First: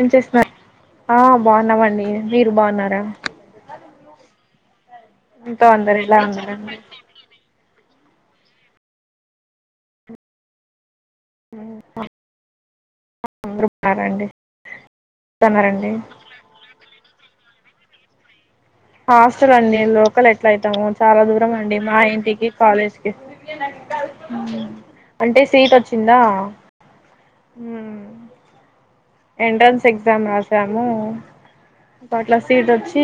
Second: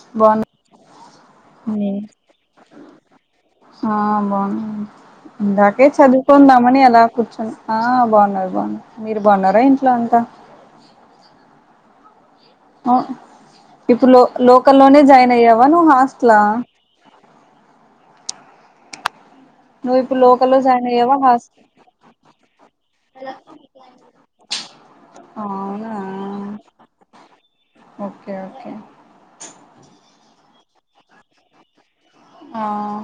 ఏం బాగున్నా చేస్తున్నారు ఆ బావున్నామండి మీరు బావున్నారా ఆ బావున్నా ఇందాకే అందరు ఎలా ఉన్నారండి చదువుకుందామని అలా కూర్చుని ఆ బావున్నారు బావున్నారు మీరు బావున్నారా ఇంట్లో అంతా ఉ అ ఇప్పుడు లో లోకల్ ల్లోనే జాయిన్ అయ్యావా నువ్వు న్నారండి హాస్టలా ఆస్ హాస్టలండి నువ్వు ఇప్పుడు లోకల్ ఎట్లా లోకల్లో అయితాము జాయిన్ అయ్యావా చాలా హాస్ దూరం అండి మా ఇంటికి కాలేజ్కి అంటే సీట్ అవునా వచ్చిందా హ్మ్ ఓకే ఓకే ఎంట్రన్స్ ఎగ్ ఎగ్జామ్ రాసాము అట్లా ఆ సీట్ వచ్చి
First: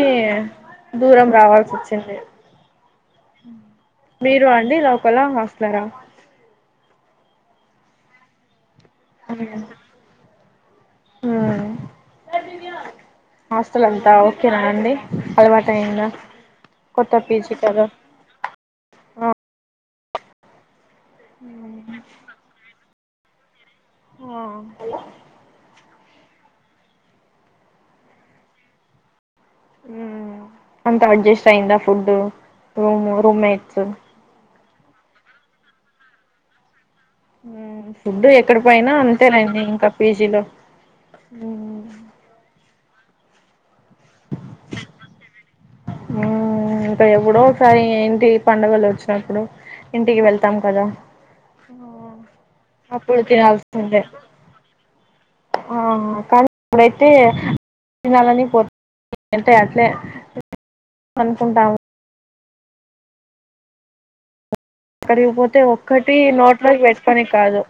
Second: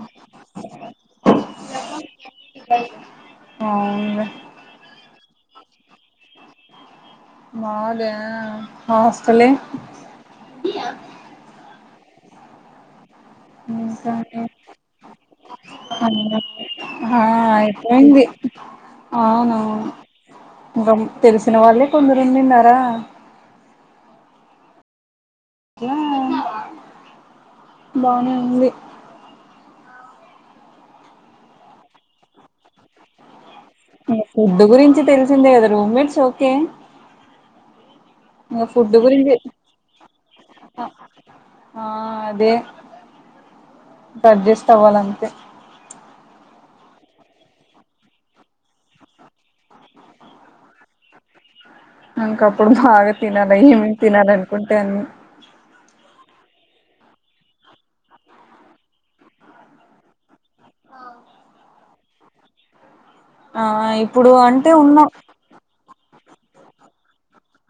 దూరం రావాల్సి వచ్చింది అవునులే మీరు అండి లోకలా హాస్టలరా మాదా హాస్టలే ఇయా ఆ హాస్టల్ ఇంకా అంతా ఓకేనా అండి అలవాటు అయింద కొత్త ఆ పీజీ కద అయిపోయింది ఆ అవునవును ఇంకా తెలిసిన వాళ్ళే కొందరుండిన్నారా ఆ హ్మ్ బానే ఉంది అంతా అడ్జస్ట్ అయిందా ఫుడ్ రూము రూమ్మేట్ [unintelligible] [unintelligible] గురించి తెలిసిందే కదా రూమిట్స్ ఓకే ఫుడ్ ఎక్కడి ఇంగ పోనా ఫుడ్ గురించి అంతేనండి ఇంక పీజీలో ఆ ఎడ్జస్ట్ అవ్వాలంతే హ్మ్ఇంక ఎపుడోసారి ఇంటి పండుగలు వచ్చినప్పుడు ఇంటికి వెళ్తాం కదా ఆ, ఇంకప్పుడు బాగా అప్పుడు తినాలి ఏమేమి తినాల్సిందే తినాలనుకుంటే అన్ని ఆ కానీ ఇప్పుడైతే తినాలని పో అంటే అట్లే అనుకుంటాము ఆ ఇప్పుడు అం క్కడికి పోతే ఒ ఒకటి నోట్లో ఎసుకొని కాదు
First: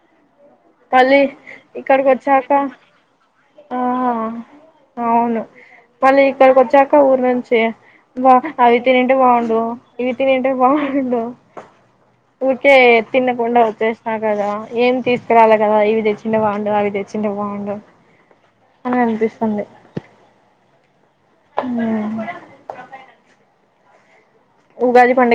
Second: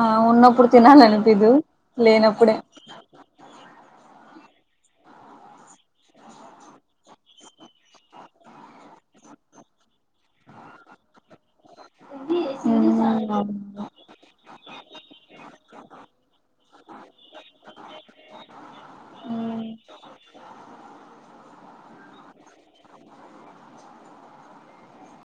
ఆ ఉన్న ఇప్పుడు మళ్ళీ తినాలనిపిదు ఇక్కడికి లేనప్పుడే వచ్చాక ఆ అవును మళ్ళీ ఇక్కడికి వచ్చాక ఊరు నుంచి బా అవి తినింటే బాగుండు ఇవి తినింటే బాగుండు ఊకే మ్మ్ అవును తిన్నకుండా వా చేసినా కదా ఏం తీస్త ఎక్కరాలే కదా ఇవి తెచ్చింటే బాగుండు అవి తెచ్చింటే బాగుండు అని అనిపిస్తుంది మ్మ్ హమ్ ఉగాది పండ